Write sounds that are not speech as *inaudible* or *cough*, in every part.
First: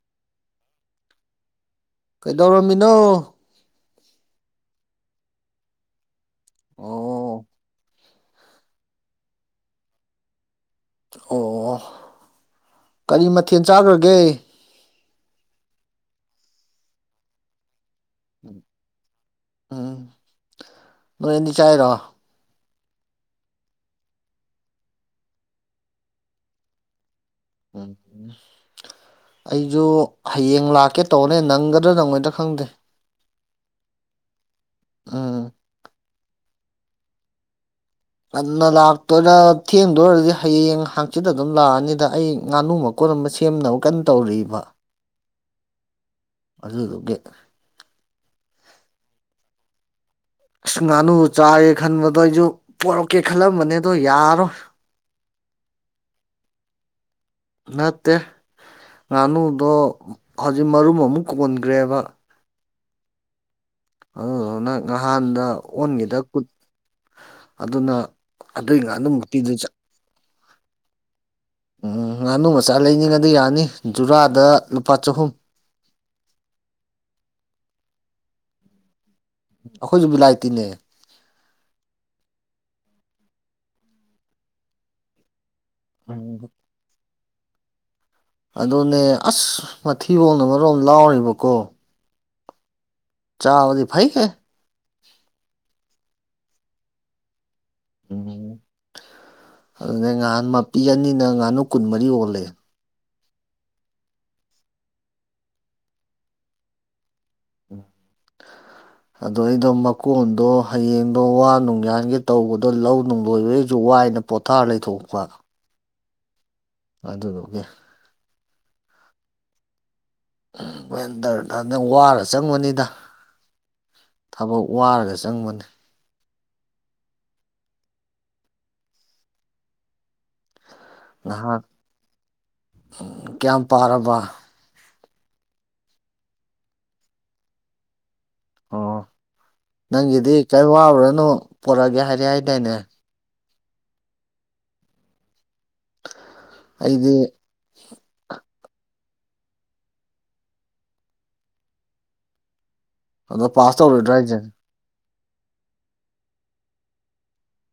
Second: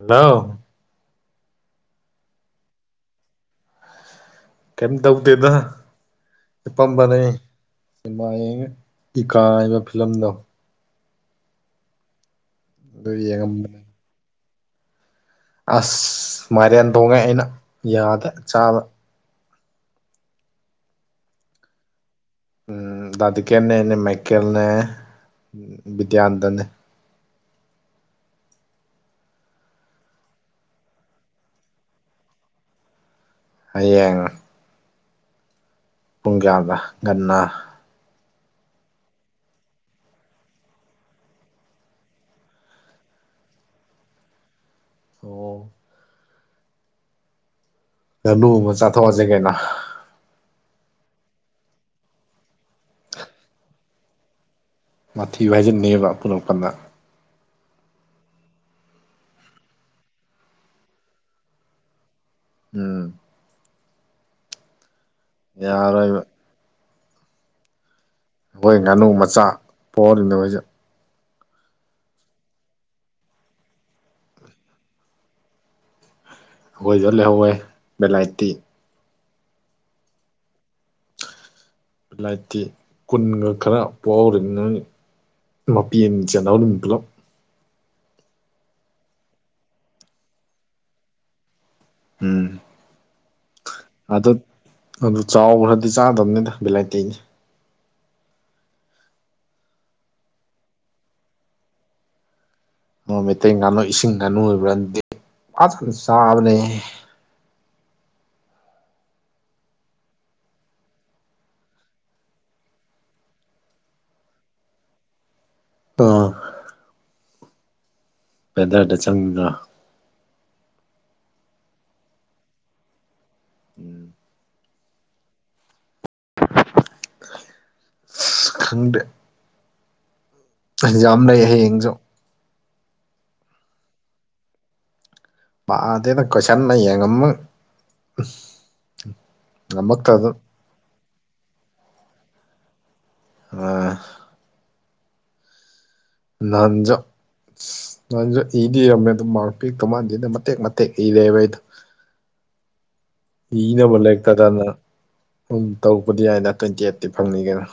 Hello ꯀꯩꯗꯧꯔꯝꯃꯤꯅꯣ ꯀꯩꯝ ꯇꯧꯗꯦꯗ ꯍꯤꯄꯝꯕꯅꯦ ꯑꯣ *unintelligible* ꯏꯀꯥꯏꯕ ꯐꯤꯂꯝꯗꯣ ꯑꯣ ꯑꯗꯨ ꯀꯔꯤ ꯃꯊꯦꯜ ꯌꯦꯡꯉꯝꯕꯅꯦ ꯆꯥꯈ꯭ꯔꯒꯦ ꯑꯁ ꯃꯥꯏꯔꯦꯟ ꯊꯣꯡꯉꯦ ꯑꯩꯅ ꯌꯥꯗ ꯆꯥꯕ ꯎꯝ ꯅꯣꯏꯑꯥꯅꯤ ꯆꯥꯏꯔꯣ ꯎꯝ ꯗꯥꯗꯤꯀꯦꯟꯅꯦ ꯑꯩꯅꯦ ꯃꯥꯏꯀꯦꯜꯅꯦ ꯕꯤꯗ꯭ꯌꯥꯟꯗꯅꯦ ꯎꯝ ꯑꯩꯁꯨ ꯍꯌꯦꯡ ꯂꯥꯛꯀꯦ ꯇꯧꯕꯅꯦ ꯅꯪꯒꯗ꯭ꯔꯥ ꯅꯪꯉꯣꯏꯗ ꯈꯪꯗꯦ ꯍꯌꯦꯡ ꯎꯝ ꯄꯨꯡ ꯀꯌꯥꯒ ꯉꯟꯅ ꯉꯟꯅ ꯂꯥꯛꯇꯣꯏꯔꯥ ꯊꯦꯡꯗꯣꯏꯔꯗꯤ ꯍꯌꯦꯡ ꯍꯪꯆꯤꯠ ꯑꯗꯨꯝ ꯂꯥꯛꯑꯅꯤꯗ ꯑꯩ ꯉꯥꯅꯨꯃ *unintelligible* ꯑꯃ ꯁꯦꯝꯅꯕ ꯀꯟꯅ ꯇꯧꯔꯛꯏꯕ ꯑꯣ ꯑꯗꯨꯗꯨꯒꯤ *unintelligible* ꯅꯨ ꯑꯃ ꯆꯥꯊꯣꯛꯑꯁꯦ ꯀꯩꯅꯣ ꯑꯁ ꯉꯥꯅꯨ ꯆꯥꯏ ꯈꯟꯕꯗꯣ ꯑꯩꯁꯨ ꯄꯣꯔꯛꯀꯦ ꯈꯜꯂꯝꯕꯅꯦ ꯑꯗꯣ ꯌꯥꯔꯣꯏ ꯃꯥꯊꯤꯕꯨ ꯐꯥꯏꯖꯤꯟꯅꯦꯕ ꯑꯄꯨꯟ ꯑꯄꯟꯗ ꯅꯠꯇꯦ ꯉꯥꯅꯨꯗꯣ ꯍꯧꯖꯤꯛ ꯃꯔꯨꯝ ꯑꯃꯨꯛ ꯀꯣꯟꯒ꯭ꯔꯦꯕ ꯎꯝ ꯑꯗꯨꯗꯨꯅ ꯅꯍꯥꯟꯗ ꯑꯣꯟꯈꯤꯗ ꯌꯥꯔꯣꯏꯕ ꯀꯨꯠ ꯑꯗꯨꯅ ꯑꯗꯨ ꯑꯩꯈꯣꯏ ꯏ ꯉꯥꯅꯨ ꯀꯥꯟꯗ ꯃꯆꯥ ꯃꯨꯛꯇꯤꯗ ꯆ ꯄꯣꯛꯍꯧꯔꯤꯅꯦ ꯍꯧꯖꯤꯛ ꯎꯝ ꯉꯥꯅꯨ ꯃꯆꯥ ꯂꯩꯅꯤꯡꯉꯗꯤ ꯌꯥꯅꯤ ꯖꯨꯔꯥꯗ ꯂꯨꯄꯥ ꯆꯍꯨꯝ ꯑꯩꯈꯣꯏꯗ ꯂꯩꯍꯧꯋꯦ ꯕꯦꯂꯥꯏꯠꯇꯤ ꯑꯩꯈꯣꯏꯁꯨ ꯕꯤꯂꯥꯏꯇꯤꯅꯦ ꯂꯥꯏꯇꯤ ꯀꯨꯟꯒ ꯈꯔ ꯄꯥꯎꯔꯤꯉ ꯃꯄꯦꯟ ꯎꯝ ꯆꯅꯥꯎ ꯑꯗꯨꯝ ꯄꯨꯂꯞ ꯑꯗꯨꯅꯦ ꯑꯁ ꯃꯊꯤꯕꯣꯡꯅ ꯑꯃꯣꯝ ꯂꯥꯎꯔꯤꯕꯀꯣ ꯎꯝ ꯆꯥꯕꯗꯤ ꯐꯩꯍꯦ ꯑꯗ ꯑꯗꯨ ꯆꯥꯎꯒ꯭ꯔꯗꯤ ꯆꯥꯗꯕꯅꯤꯗ ꯚꯦꯂꯥꯏꯇꯤꯅꯤ ꯎꯝ ꯑꯗꯨꯅꯦ ꯉꯍꯥꯟ ꯃꯄꯤ ꯑꯅꯤꯅ ꯉꯥꯅꯨ ꯀꯨꯟꯃꯔꯤ ꯑꯣꯜꯂꯦ ꯅꯣꯡ ꯃꯩꯇꯩ ꯉꯥꯅꯨ ꯏꯁꯤꯡ ꯉꯥꯅꯨ ꯑꯣꯏꯕ꯭ꯔꯗꯤ ꯐꯖꯅ ꯆꯥꯕꯅꯦꯍꯦ *inaudible* ꯑꯗꯣ ꯑꯩꯗꯣ ꯃꯀꯣꯟꯗꯣ ꯍꯌꯦꯡꯗꯣ ꯋꯥ ꯅꯨꯡꯌꯥꯟꯒꯦ ꯇꯧꯕꯗꯣ ꯂꯧ ꯅꯨꯡ ꯂꯣꯏꯕ ꯑꯩꯁꯨ ꯋꯥꯏꯅ ꯄꯣꯊꯥꯔ ꯂꯩꯊꯣꯛꯄ ꯄ ꯑꯗꯨꯗꯨꯒꯤ ꯄꯦꯗꯔꯗ ꯆꯪꯒ ꯋꯦꯟꯇꯔꯗ ꯅ ꯅꯪ ꯋꯥꯔ ꯆꯪꯕꯅꯤꯗ ꯎꯝ ꯊꯕꯛ ꯋꯥꯔꯒ ꯆꯪꯕꯅꯤ ꯁ ꯈꯪꯗꯦ ꯑꯦꯛꯖꯥꯝ ꯂꯩ ꯅꯍꯥꯛ ꯍꯌꯦꯡꯁꯨ꯫ ꯀꯌꯥꯝ ꯄꯥꯔꯕ꯫ ꯄꯗꯦꯗꯥ ꯀꯣꯏꯁꯟꯅ ꯌꯦꯡꯉꯝꯃ ꯫ ꯑꯣ ꯅꯪꯒꯤꯗꯤ ꯀꯔꯤꯝ ꯋꯥꯔꯨꯔꯅꯣ ꯄꯣꯔꯛꯑꯒꯦ ꯍꯥꯏꯔ ꯍꯥꯏꯗꯥꯏꯅꯦ꯫ ꯑ꯫ ꯂꯥꯟꯖ ꯑꯩꯗꯤ ꯅꯁꯨ ꯏꯗꯤ ꯏꯔꯝꯃꯦ ꯑꯗꯨꯝ ꯃꯥꯔꯛ ꯄꯤꯛꯇꯧ ꯃꯥꯟꯗꯦꯅ ꯃꯇꯦꯛ ꯃꯇꯦꯛ ꯏꯔꯦꯕ ꯑꯩꯗꯣ ꯑꯗꯣ ꯄꯥꯁ ꯏꯅꯕ ꯇꯧꯔꯣꯏꯗ꯭ꯔꯥ ꯍꯥꯏꯁꯦ ꯂꯩꯔꯛꯀꯗꯅ ꯁꯨꯝ ꯇꯧꯔꯛꯄꯗꯤ ꯍꯥꯏꯅ ꯇ꯭ꯋꯦꯟꯇꯤ ꯑꯩꯠꯇꯤ ꯐꯪꯅꯤ ꯀꯩꯅꯣ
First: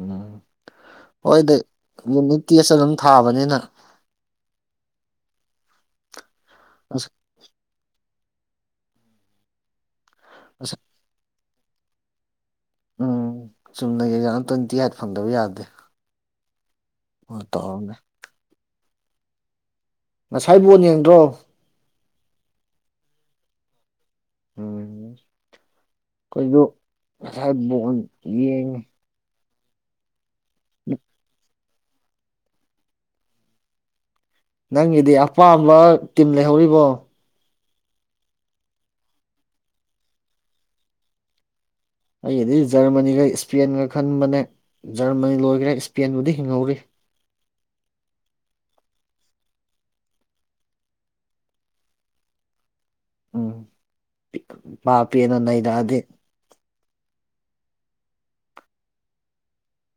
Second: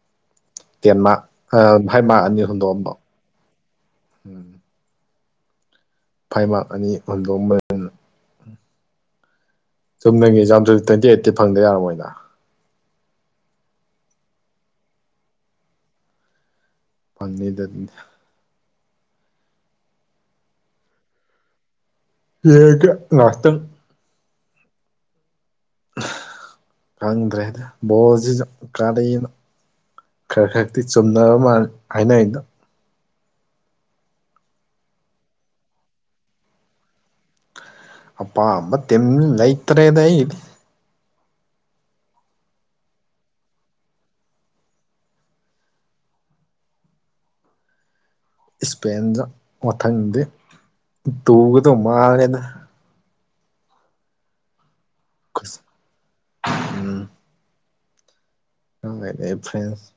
ꯎꯝ ꯇꯦꯟ ꯃꯥ ꯍꯣꯏꯗꯤ ꯐꯥꯏ ꯃꯥ ꯑꯅꯤ ꯌꯨꯅꯤꯠ ꯇꯦꯁ ꯍꯨꯟꯗꯣꯛꯑꯝꯕꯥ ꯑꯗꯨꯝ ꯊꯥꯕꯅꯤꯅ ꯐꯥꯏꯚ ꯃꯥꯔꯛ ꯑꯅꯤ ꯑꯁ ꯍꯨꯟꯗꯣꯛꯑꯝ ꯆꯨꯝꯅꯒꯤ ꯑꯦꯛꯖꯥꯝꯁꯨ ꯑꯁ ꯇ꯭ꯋꯦꯟꯇꯤ ꯑꯩꯠꯇꯤ ꯐꯪꯗ ꯌꯥꯔꯝꯃꯣꯏꯅ ꯎꯝ ꯆꯨꯝꯅꯒꯤ ꯑꯖꯥ ꯇ꯭ꯋꯦꯟꯇꯤ ꯑꯥꯏꯠ ꯐꯪꯗꯕ ꯌꯥꯗꯦ ꯍꯣꯏ ꯐꯪꯅꯤꯗ ꯇꯧꯔꯝꯅꯦ ꯉꯁꯥꯏ ꯕꯣꯟ ꯌꯦꯡꯗ꯭ꯔꯣ ꯂꯩ ꯀ ꯉꯥꯛꯇꯪ ꯎꯝ ꯑꯩꯈꯣꯏꯁꯨ ꯉꯁꯥꯏ ꯈꯪꯗ꯭ꯔꯦꯗ ꯕꯣꯟ ꯕꯣꯟꯖꯤꯁꯨ ꯌꯦꯡꯉꯤ ꯀꯔꯤꯅꯣ ꯈꯔ ꯈꯛꯇꯤ ꯆꯨꯝꯅꯕ ꯃꯥꯜ ꯍꯥꯏꯅꯩꯗꯣ ꯅꯪꯒꯤꯗꯤ ꯑꯄꯥꯝꯕ ꯇꯤꯝ ꯂꯩꯍꯧꯔꯤꯕꯣ ꯑꯄꯥꯝꯕ ꯇꯤꯝ ꯂꯩꯇ꯭ꯔꯦꯗ ꯑꯩꯗꯤ ꯑꯩꯗꯤ ꯖꯔꯃꯅꯤꯒ ꯏꯁꯄꯦꯟꯒ ꯈꯟꯕꯅꯦ ꯖꯔꯃꯅꯤ ꯂꯣꯏꯒꯔꯦ ꯏꯁꯄꯦꯟꯕꯨꯗꯤ ꯍꯤꯡꯍꯧꯔꯤ ꯏꯁꯄꯦꯟꯗ ꯃꯊꯪꯗꯤ ꯇꯨꯒꯗꯧ ꯃꯥꯂꯦꯅ ꯎꯝ ꯃꯥ ꯄꯦꯅ ꯅꯩꯅꯔꯛꯑꯗꯤ ꯎꯝ ꯐ꯭ꯔꯦꯟꯁ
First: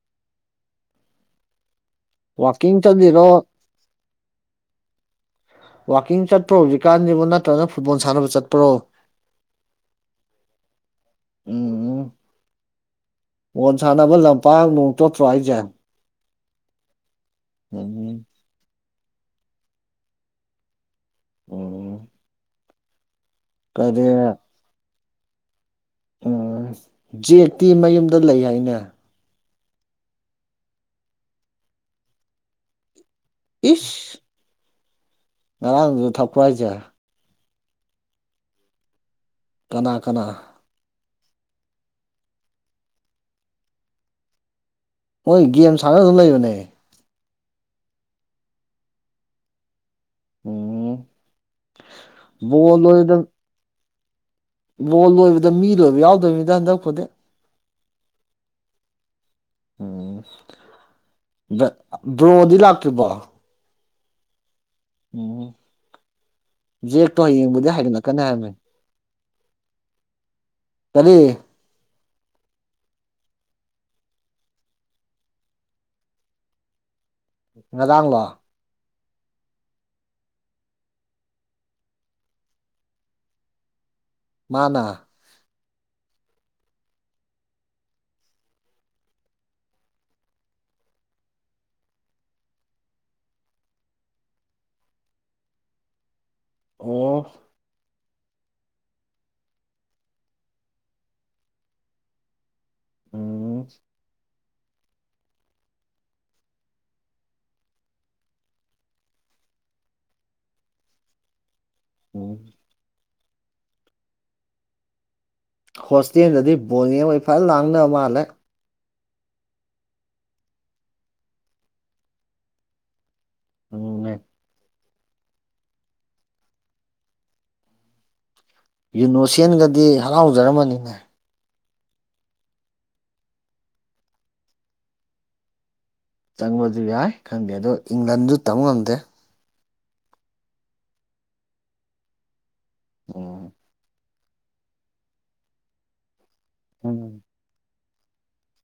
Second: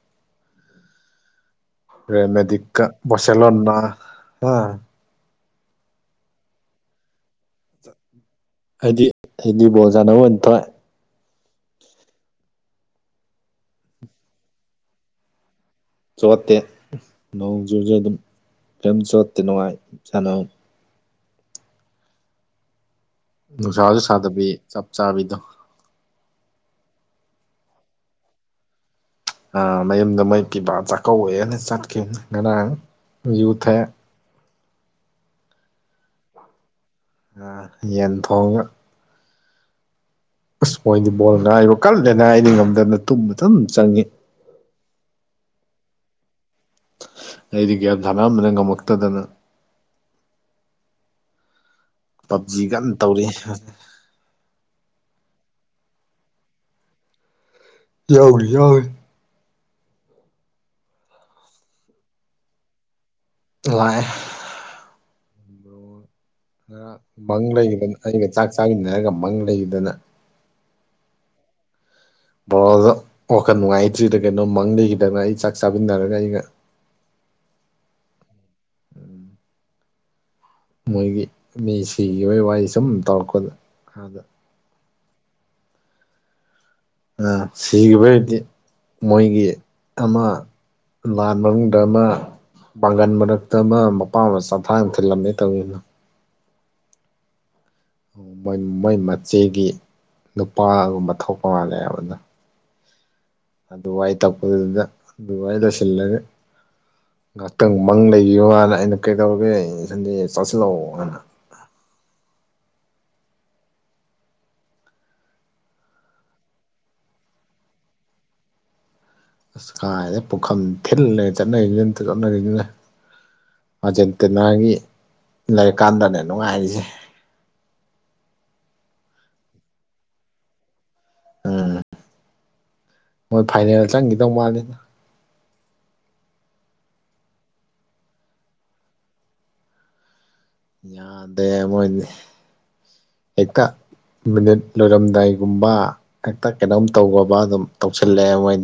ꯋꯥꯛꯀꯤꯡ ꯃꯦꯗꯤꯀꯥ ꯆꯠꯂꯤꯔꯣ ꯕꯁꯁꯦꯂꯣꯅꯥ ꯍꯥ ꯋꯥꯛꯀꯤꯡ ꯆꯠꯄ꯭ꯔꯣ ꯍꯧꯖꯤꯛꯀꯥꯟꯁꯤꯕꯨ ꯅꯠꯇ꯭ꯔꯒ ꯐꯨꯠꯕꯣꯜ ꯁꯥꯟꯅꯕ ꯆꯠ ꯑꯩꯗꯤ ꯑꯩꯗꯤ ꯕꯣꯜ ꯁꯥꯟꯅꯕ ꯑꯣꯢꯅ ꯊꯣꯛꯑꯦ ꯎꯝ ꯎꯝ ꯃꯣꯟ ꯁꯥꯟꯅꯕ ꯂꯝꯄꯥꯛ ꯅꯣꯡ ꯆꯣꯠꯇ꯭ꯕꯣ ꯑꯩꯖꯦ ꯆꯣꯠꯇꯦ ꯅꯣꯡꯖꯨꯁꯨ ꯑꯗꯨꯝ ꯎꯝ ꯀꯔꯤꯝ ꯆꯣꯠꯇꯦ ꯅꯨꯡꯉꯥꯏ ꯁꯥꯟꯅꯕ ꯎꯝ ꯅꯨꯡꯁꯥꯁꯨ ꯀꯔꯤ ꯁꯥꯗꯕꯤ ꯆꯞ ꯆꯥꯕꯤꯗꯣ ꯎꯝ ꯖꯦꯛꯇꯤ ꯃꯌꯨꯝꯗ ꯂꯩ ꯍꯥꯏꯅꯦ ꯑ ꯃꯌꯨꯝꯗ ꯃꯣꯏ ꯄꯤꯕꯥ ꯆꯥꯛꯀꯧꯋꯦꯅ ꯆꯠꯈꯤꯝ ꯉꯔꯥꯡ ꯌꯨꯊꯛꯑꯦ ꯉꯔꯥꯡꯖꯨ ꯊꯛꯄ꯭ꯔꯣ ꯍꯥꯏꯖꯦ ꯌꯦꯟ ꯊꯣꯡꯅ ꯀꯅꯥ ꯀꯅꯥ ꯑꯁ ꯃꯣꯏꯗꯤ ꯕꯣꯜ ꯉꯥꯏꯕ ꯀꯜꯂꯦꯅ ꯑꯩꯗꯤ ꯉꯝꯗꯅ ꯇꯨꯝꯕ ꯑꯗꯨꯝ ꯆꯪꯉꯤ ꯃꯣꯏ ꯒꯦꯝ ꯁꯥꯟꯅ ꯑꯗꯨꯝ ꯂꯩꯕꯅꯦ ꯑꯩꯗꯤ ꯒ꯭ꯌꯥꯟ ꯊꯥꯅꯝꯕꯅ ꯉꯝꯃꯛꯇꯗꯅ ꯎꯝ ꯕꯣꯜ ꯄꯞꯖꯤꯒ ꯂꯣꯏꯕꯗ ꯇꯧꯔꯤ ꯕꯣꯜ ꯂꯣꯏꯕꯗ ꯃꯤ ꯂꯣꯏꯕ ꯌꯥꯎꯗꯕꯅꯤꯗ ꯍꯟꯗꯛ ꯈꯨꯣꯗꯤꯦꯛ ꯌꯥꯎꯅꯤ ꯌꯥꯎꯏ ꯎꯝ ꯕ꯭ꯔꯣꯗꯤ ꯂꯥꯛꯇ꯭ꯔꯤꯕꯣ ꯂꯥꯛꯑ ꯑꯣꯝ ꯃꯪ ꯂꯩꯒꯤꯗꯅ ꯑꯩꯒ ꯆꯥꯛ ꯍꯥꯏꯕꯅꯤ ꯆꯥꯃꯤꯟꯅꯔꯒ ꯃꯪ ꯂꯩꯒꯤꯗꯅ ꯀꯔꯤ ꯕꯣꯔꯣ ꯋꯥꯈꯜ ꯅꯨꯡꯉꯥꯏꯇ꯭ꯔꯤꯗ ꯀꯩꯅꯣ ꯃꯪ ꯂꯩꯒꯤꯗꯅ ꯑꯩ ꯆꯥꯛ ꯆꯥꯃꯤꯟꯅꯔꯒ ꯑꯩꯒ ꯉꯔꯥꯡꯂꯣ ꯃꯣꯏꯒꯤ ꯃꯤ ꯁꯤꯈꯤꯕ ꯋꯥꯔꯤ ꯁꯨꯝ ꯇꯧꯔꯛꯄꯗ ꯑꯗ ꯃꯥꯅ ꯁꯤꯒꯤꯕꯩꯗꯤ ꯃꯣꯏꯒꯤ ꯑꯃ ꯂꯥꯟ ꯃꯅꯨꯡꯗ ꯑꯃ ꯄꯥꯡꯒꯟ ꯃꯔꯛꯇ ꯑꯃ ꯃꯄꯥ ꯃꯆꯥ ꯊꯥꯡ ꯊꯤꯜꯂꯝꯃꯦ ꯇꯧꯋꯦꯗꯨ ꯑꯣ ꯑꯣ ꯃꯣꯏ ꯃꯣꯏ ꯃꯆꯦꯒꯤ ꯅꯨꯄꯥꯒꯨꯝꯕ ꯊꯣꯛꯄ ꯃꯥꯜꯂꯑꯕꯅ ꯎꯝ ꯑꯗꯨꯋꯥꯏ ꯇꯛꯄꯗꯨꯗ ꯑꯗꯨꯋꯥꯏ ꯂꯣꯏꯁꯤꯜꯂꯒꯦ ꯉꯥꯏꯍꯥꯛꯇꯪ ꯃꯪ ꯂꯩꯌꯨꯅ ꯑꯩꯅ ꯀꯩꯗꯧꯔꯒꯦ ꯁꯟꯗꯦ ꯆꯥꯁꯤꯜꯂꯛꯑꯣꯅ ꯎꯝ ꯍꯣꯁꯇꯦꯜꯗꯗꯤ ꯕꯣꯅꯦꯕ ꯏꯐꯜ ꯂꯥꯡꯗꯅꯕ ꯃꯥꯜꯂꯦ ꯑꯁ ꯀꯥꯏꯗ ꯄꯨꯈꯝ ꯊꯤꯜꯂꯦ ꯆꯠꯅꯔꯤꯁꯤꯅ ꯑ ꯆꯠꯅꯔꯤꯁꯤꯅ ꯎꯝꯅꯦ ꯑꯥꯔꯖꯦꯟꯇꯤꯅꯥꯒꯤ ꯂꯩꯔꯤꯛꯀꯥꯟꯗꯅꯦ ꯅꯨꯡꯉꯥꯏꯔꯤꯁꯦ ꯌꯨꯅꯣꯁꯦꯟꯒꯗꯤ ꯍꯔꯥꯎꯖꯔꯝꯃꯅꯤꯅꯦ ꯎꯝ ꯃꯣꯏ ꯐꯥꯏꯅꯦꯜ ꯆꯪꯈꯤꯗꯧ ꯃꯥꯜꯂꯤꯅ ꯆꯪꯕꯁꯨ ꯌꯥꯏ ꯈꯪꯗꯦ ꯑꯗꯣ ꯏꯪꯂꯟꯁꯨ ꯇꯝꯕ ꯉꯝꯗꯦ ꯌꯥꯗꯦꯃꯣꯅꯤ ꯎꯝ ꯍꯀ ꯃꯤꯅꯤꯠ ꯂꯣꯏꯔꯝꯗꯥꯏꯒꯨꯝꯕ ꯍꯦꯛꯇ ꯀꯩꯅꯣꯝ ꯎꯝ ꯇꯧꯕ ꯑꯗꯨꯝ ꯇꯧꯁꯤꯜꯂꯛꯑꯦ ꯃꯣꯏ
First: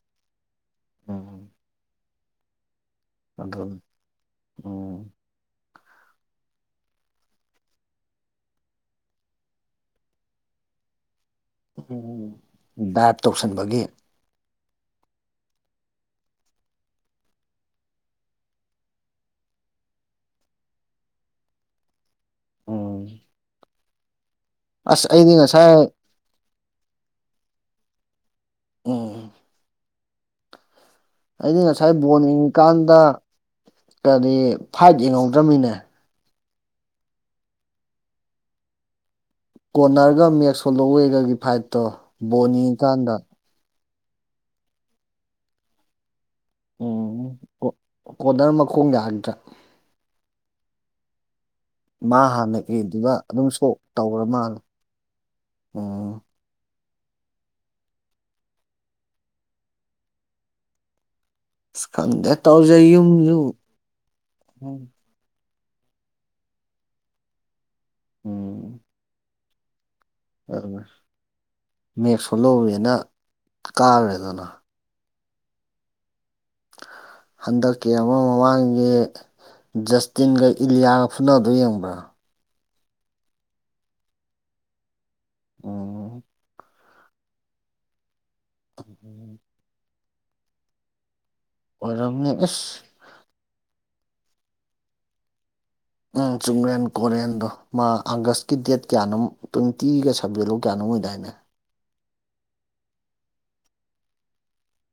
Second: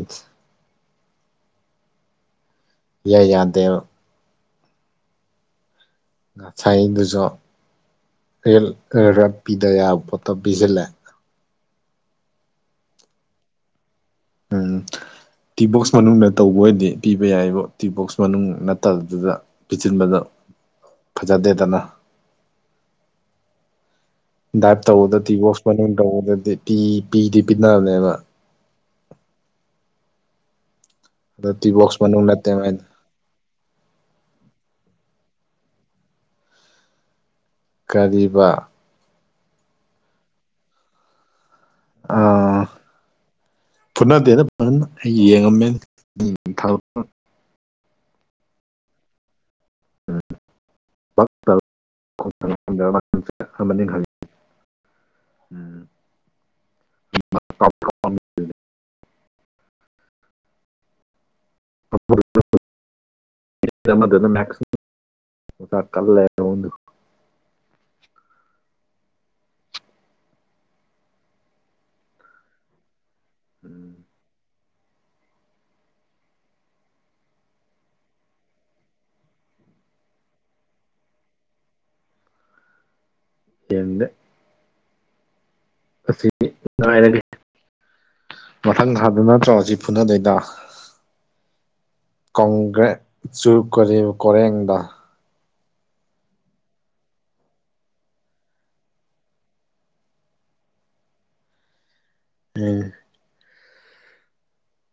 ꯎꯝ ꯏꯌꯥ ꯑꯗꯨꯗ ꯌꯥꯗꯦꯕ ꯎꯝ ꯉꯁꯥꯏꯗꯨꯁꯨ ꯔꯠꯄꯤꯤꯗꯕ ꯌꯥꯕ ꯄꯣꯠꯇꯣ ꯄꯤꯁꯤꯜꯂꯦ ꯎ ꯗꯥꯏꯞ ꯇꯧꯁꯟꯕꯒꯤ ꯎꯝ ꯇꯤꯕꯣꯛꯁ ꯃꯅꯨꯡꯗ ꯇꯧꯕ ꯑꯣꯏꯔꯗꯤ ꯄꯤꯕ ꯌꯥꯏꯕꯨ ꯇꯤꯕꯣꯛꯁ ꯃꯅꯨꯡ ꯅꯠꯇꯕꯗꯨꯗ ꯄꯤꯁꯤꯟꯕꯗ ꯐꯖꯗꯦꯗꯅ ꯎꯝ ꯗꯥꯏꯞ ꯑꯁ ꯇꯧꯕꯗ ꯑꯩꯗꯤ ꯇꯤ ꯣꯁ ꯉꯁꯥꯏ ꯃꯅꯨꯡ ꯇꯧꯕꯗꯗꯤ ꯄꯤ ꯄꯤꯗꯤ ꯄꯤꯅꯕꯅꯦꯕ ꯎꯝ ꯑꯗꯣ ꯑꯩꯅ ꯉꯁꯥꯏ ꯇꯤꯕꯣꯛꯁ ꯕꯣꯜ ꯃꯅꯨꯡ ꯅꯠꯇꯦ ꯃꯥꯏꯗꯣ ꯌꯦꯡꯉꯤꯀꯥꯟꯗ ꯀꯔꯤ ꯐꯥꯏꯠ ꯌꯦꯡꯍꯧꯗ꯭ꯔꯕꯃꯤꯅꯦ ꯀꯔꯤꯕ ꯀꯣꯔꯅꯔꯒ ꯃꯦꯛ ꯁꯣꯂꯣꯋꯦꯒꯒꯤ ꯐꯥꯏꯠꯇꯣ ꯕꯣꯜꯅꯤꯀꯥꯟꯗ ꯐꯨꯅꯗꯦꯅ ꯐꯖꯅ ꯑꯩ ꯌꯦꯡꯉꯝꯃꯦ ꯑꯣ ꯀꯣꯗꯔ ꯃꯈꯣꯡ ꯌꯥꯒꯗ꯭ꯔꯥ ꯎꯝ ꯃꯥ ꯍꯥꯟꯅ ꯑꯦꯔꯤꯗꯨꯗ ꯑꯗꯨꯝ ꯁꯣꯛ ꯑꯃꯅꯤ ꯈꯪꯉꯤ ꯇꯧ꯭ꯔ ꯃꯥꯜꯂ ꯎꯝ ꯑꯣ ꯈꯪꯗꯦ ꯇꯧꯖꯩ ꯌꯨꯝꯁꯨ ꯑꯣꯇ ꯀꯜꯂ ꯂꯩꯔꯣꯗ ꯎꯝ ꯑꯗꯨ ꯃꯦꯐꯣ ꯂꯧꯔꯦꯅ ꯎꯝ ꯀꯥꯨꯔꯦꯗꯅ ꯍꯟꯗꯛꯀꯤ ꯑꯃ ꯃꯃꯥꯡꯒꯤ ꯖꯁꯇꯤꯟꯒ ꯏꯂꯤꯌꯥꯒ ꯐꯨꯅꯗꯣ ꯌꯦꯡꯕ꯭ꯔꯥ ꯌꯦꯡꯅ ꯑꯣ ꯑꯁꯤ ꯉꯥꯏꯔꯒꯦ ꯃꯊꯪ ꯊꯥꯗꯅ ꯇ꯭ꯔꯁꯤ ꯐꯨꯅꯗꯩꯗ ꯑꯣꯏꯔꯝꯅꯤ ꯑꯁ ꯀꯣꯡꯒ꯭ꯔꯦ ꯆꯨꯔ ꯀ ꯀꯣꯔꯣꯔꯦꯡꯗ ꯎꯝ ꯆꯨꯝꯔꯦꯟ ꯀꯣꯔꯣꯔꯦꯟꯗꯣ ꯃꯥ ꯑꯥꯒꯁꯀꯤ ꯗꯦꯠ ꯀꯌꯥꯅꯣ ꯇ꯭ꯋꯦꯟꯇꯤꯒ ꯁꯕꯖꯦꯛꯂꯣ ꯀꯌꯥꯅꯣ ꯑꯣꯏꯗꯥꯏꯅꯦ ꯄ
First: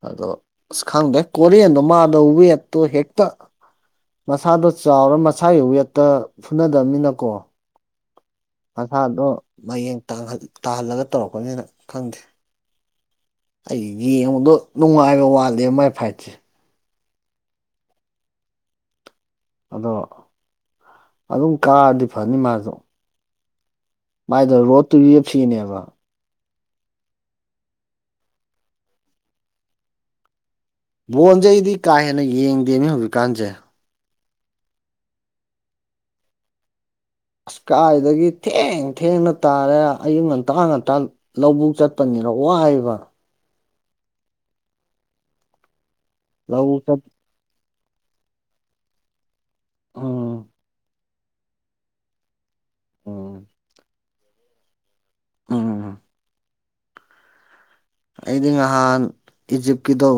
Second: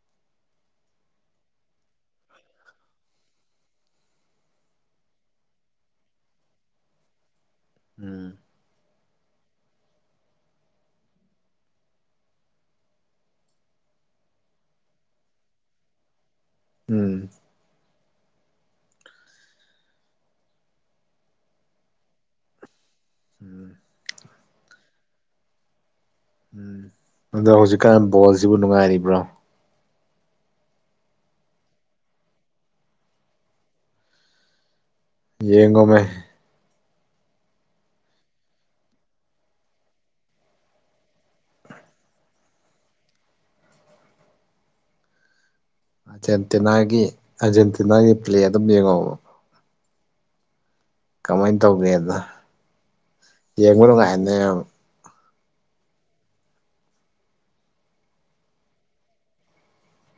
ꯑꯗꯣ ꯑꯁ ꯈꯪꯗꯦ ꯀꯦꯟꯗꯣ ꯃꯥꯗꯣ ꯋꯦꯠꯇꯣ ꯍꯦꯛꯇ ꯃꯁꯥꯗꯣ ꯆꯥꯎꯔ ꯃꯁꯥꯒꯤ ꯋꯦꯠꯇ ꯐꯨꯅꯗꯕꯅꯤꯅꯀꯣ ꯎꯝ ꯃꯁꯥꯗꯣ ꯃꯌꯦꯡ ꯇꯥꯍꯜꯂꯒ ꯇꯧꯔꯛꯄꯅꯤꯅ ꯈꯪꯗꯦ ꯑꯩ ꯌꯦꯡꯕꯗꯣ ꯅꯨꯡꯉꯥꯏꯕ ꯋꯥꯠꯂꯦ ꯃꯥꯏ ꯐꯥꯏꯠꯁꯦ ꯎꯝ ꯑꯗꯣ ꯑꯗꯨꯝ ꯀꯥꯑꯗꯤ ꯐꯅꯤ ꯃꯥꯁꯨ ꯎꯝ ꯃꯥꯏꯗ ꯔꯣꯠꯇꯨꯗꯤ ꯐꯤꯅꯦꯕ ꯎꯝ ꯑꯗ ꯍꯧꯖꯤꯛꯀꯥꯟ ꯕꯣꯜꯁꯤꯕꯨ ꯅꯨꯡꯉꯥꯏꯔꯤꯕ꯭ꯔꯣ ꯕꯣꯟꯁꯦ ꯑꯩꯗꯤ ꯀꯥ ꯍꯦꯟꯅ ꯌꯦꯡꯗꯦꯅꯤ ꯍꯧꯖꯤꯛꯀꯥꯟꯁꯦ ꯌꯦꯡꯒꯣ ꯃ ꯑꯁꯀꯥꯏꯗꯒꯤ ꯊꯦꯡ ꯊꯦꯡꯅ ꯇꯥꯔꯦ ꯑꯌꯨꯛ ꯉꯟꯇꯥꯥ ꯉꯟꯇꯥ ꯂꯧꯕꯨꯛ ꯆꯠꯄꯅꯤꯅ ꯋꯥ ꯍꯥꯏꯕ ꯂꯧꯕꯨꯛ ꯆꯠ ꯑꯥꯔꯖꯦꯟꯇꯤꯅꯥꯒꯤ ꯑꯥꯔꯖꯦꯟꯇꯤꯅꯥꯒꯤ ꯄ꯭ꯂꯦ ꯑꯗꯨꯝ ꯌꯦꯡꯉꯣꯕ ꯎꯝ ꯀꯃꯥꯏꯅ ꯇꯧꯒꯦꯗ ꯎꯝ ꯌꯦꯡꯕ ꯅꯨꯡꯉꯥꯏꯅꯦ ꯎꯝ ꯑꯩꯗꯤ ꯅꯍꯥꯟ ꯏꯖꯤꯞꯀꯤꯗꯣ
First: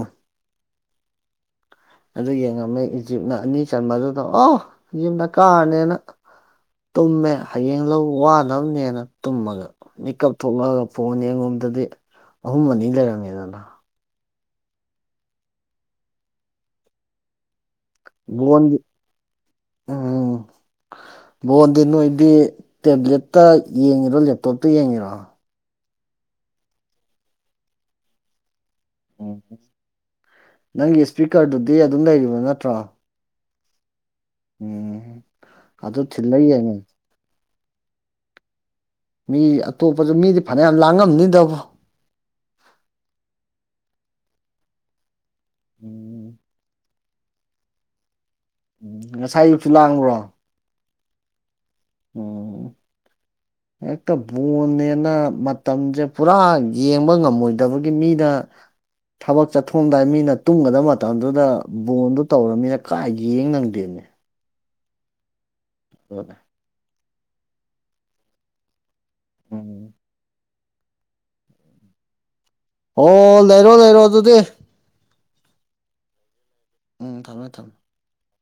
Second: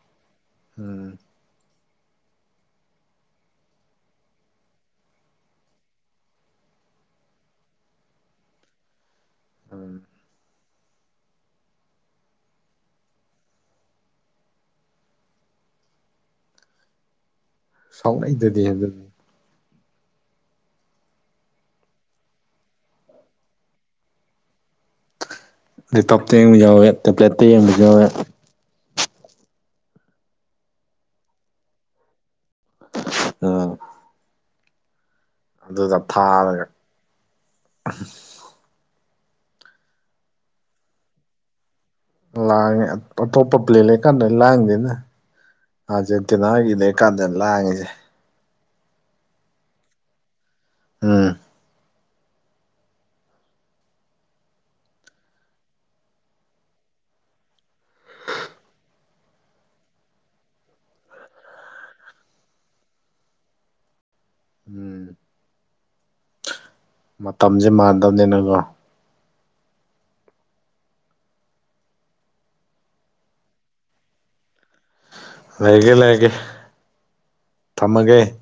ꯎꯝ ꯑꯗꯨ ꯌꯦꯡꯉꯝꯃꯦ ꯏꯖꯤꯞꯅ ꯑꯅꯤ ꯆꯟꯕꯗꯨꯗ ꯑꯣ ꯌꯨꯝꯗ ꯀꯥꯔꯅꯦꯅ ꯇꯨꯝꯃꯦ ꯍꯌꯦꯡ ꯂꯧ ꯋꯥꯅꯕꯅꯦꯅ ꯇꯨꯝꯃꯒ ꯎꯝ ꯃꯤꯀꯞ ꯊꯣꯛꯂꯛꯑꯒ ꯐꯣꯟꯅꯤ ꯑꯩꯉꯣꯝꯗꯗꯤ ꯑꯍꯨꯝ ꯑꯅꯤ ꯂꯩꯔꯝꯃꯦꯦꯗꯅ ꯁꯥꯎꯅꯩꯗꯨꯗꯤ ꯟꯒꯤ ꯑꯗꯨꯗꯤ ꯎꯝ ꯕꯣꯟꯗꯤ ꯅꯣꯏꯗꯤ ꯇꯦꯕ꯭ꯂꯦꯠꯇ ꯌꯦꯡꯉꯤꯔꯣ ꯂꯦꯞꯇꯣꯞꯇ ꯌꯦꯡꯉꯤꯔꯣ ꯂꯦꯞꯇꯣꯞꯇ ꯌꯦꯡꯕ ꯌꯥꯎꯋꯦ ꯇꯦꯕ꯭ꯂꯦꯠꯇ ꯌꯦꯡꯕꯁꯨ ꯌꯥꯎꯋꯦ ꯎꯝ ꯅꯪꯒꯤ ꯏꯁꯄꯤꯀꯔꯗꯨꯗꯤ ꯑꯗꯨꯝ ꯂꯩꯔꯤꯕꯣ ꯅꯠꯇ꯭ꯔꯣ ꯑ ꯎꯝ ꯑꯗ ꯊꯤꯜꯂ ꯍꯥꯏꯅꯦ ꯎꯝ ꯃꯤ ꯑꯇꯣꯞꯄꯁꯨ ꯃꯤꯗꯤ ꯐꯅꯌꯥꯝ ꯂꯥꯡꯉꯝꯅꯤꯗꯕ ꯂꯥꯡꯉꯦ ꯑꯇꯣꯞꯄ ꯄ꯭ꯂꯦ ꯂꯩꯀꯥꯟꯗ ꯂꯥꯡꯗꯦꯗ ꯎꯝ ꯑꯥꯔꯖꯦꯟꯇꯤꯅꯥꯒꯤ ꯀꯥꯟꯗ ꯂꯥꯡꯉꯤꯁꯦ ꯎꯝ ꯉꯁꯥꯏ ꯑꯌꯨꯛꯁꯨ ꯂꯥꯡꯕ꯭ꯔꯣ ꯎꯝ ꯎꯝ *inaudible* ꯍꯦꯛꯇ ꯕꯣꯟꯅꯦꯅ ꯃꯇꯝꯁꯦ ꯄꯨꯔꯥ ꯌꯦꯡꯕ ꯉꯝꯃꯣꯏꯗꯕꯒꯤ ꯃꯤꯅ ꯊꯕꯛ ꯆꯠꯊꯣꯡꯑꯝꯗꯥꯏ ꯃꯤꯅ ꯇꯨꯝꯒꯗꯕ ꯃꯇꯝꯗꯨꯗ ꯕꯣꯟꯗꯨ ꯇꯧꯔꯕꯅꯤꯅ ꯀꯥꯏ ꯌꯦꯡ ꯅꯪꯗꯦꯕꯅꯦ ꯎꯝ ꯎ ꯃꯇꯝꯁꯦ ꯃꯥꯟꯗꯕꯅꯤꯅꯀꯣ ꯎꯝ ꯑꯣ ꯂꯩꯔꯣ ꯂꯩꯔꯣ ꯑꯗꯨꯗꯤ ꯂꯩꯒꯦ ꯂꯩꯒꯦ ꯎꯝ ꯊꯝꯃꯦ ꯊꯝꯃꯦ ꯊꯝꯃꯥꯒꯦ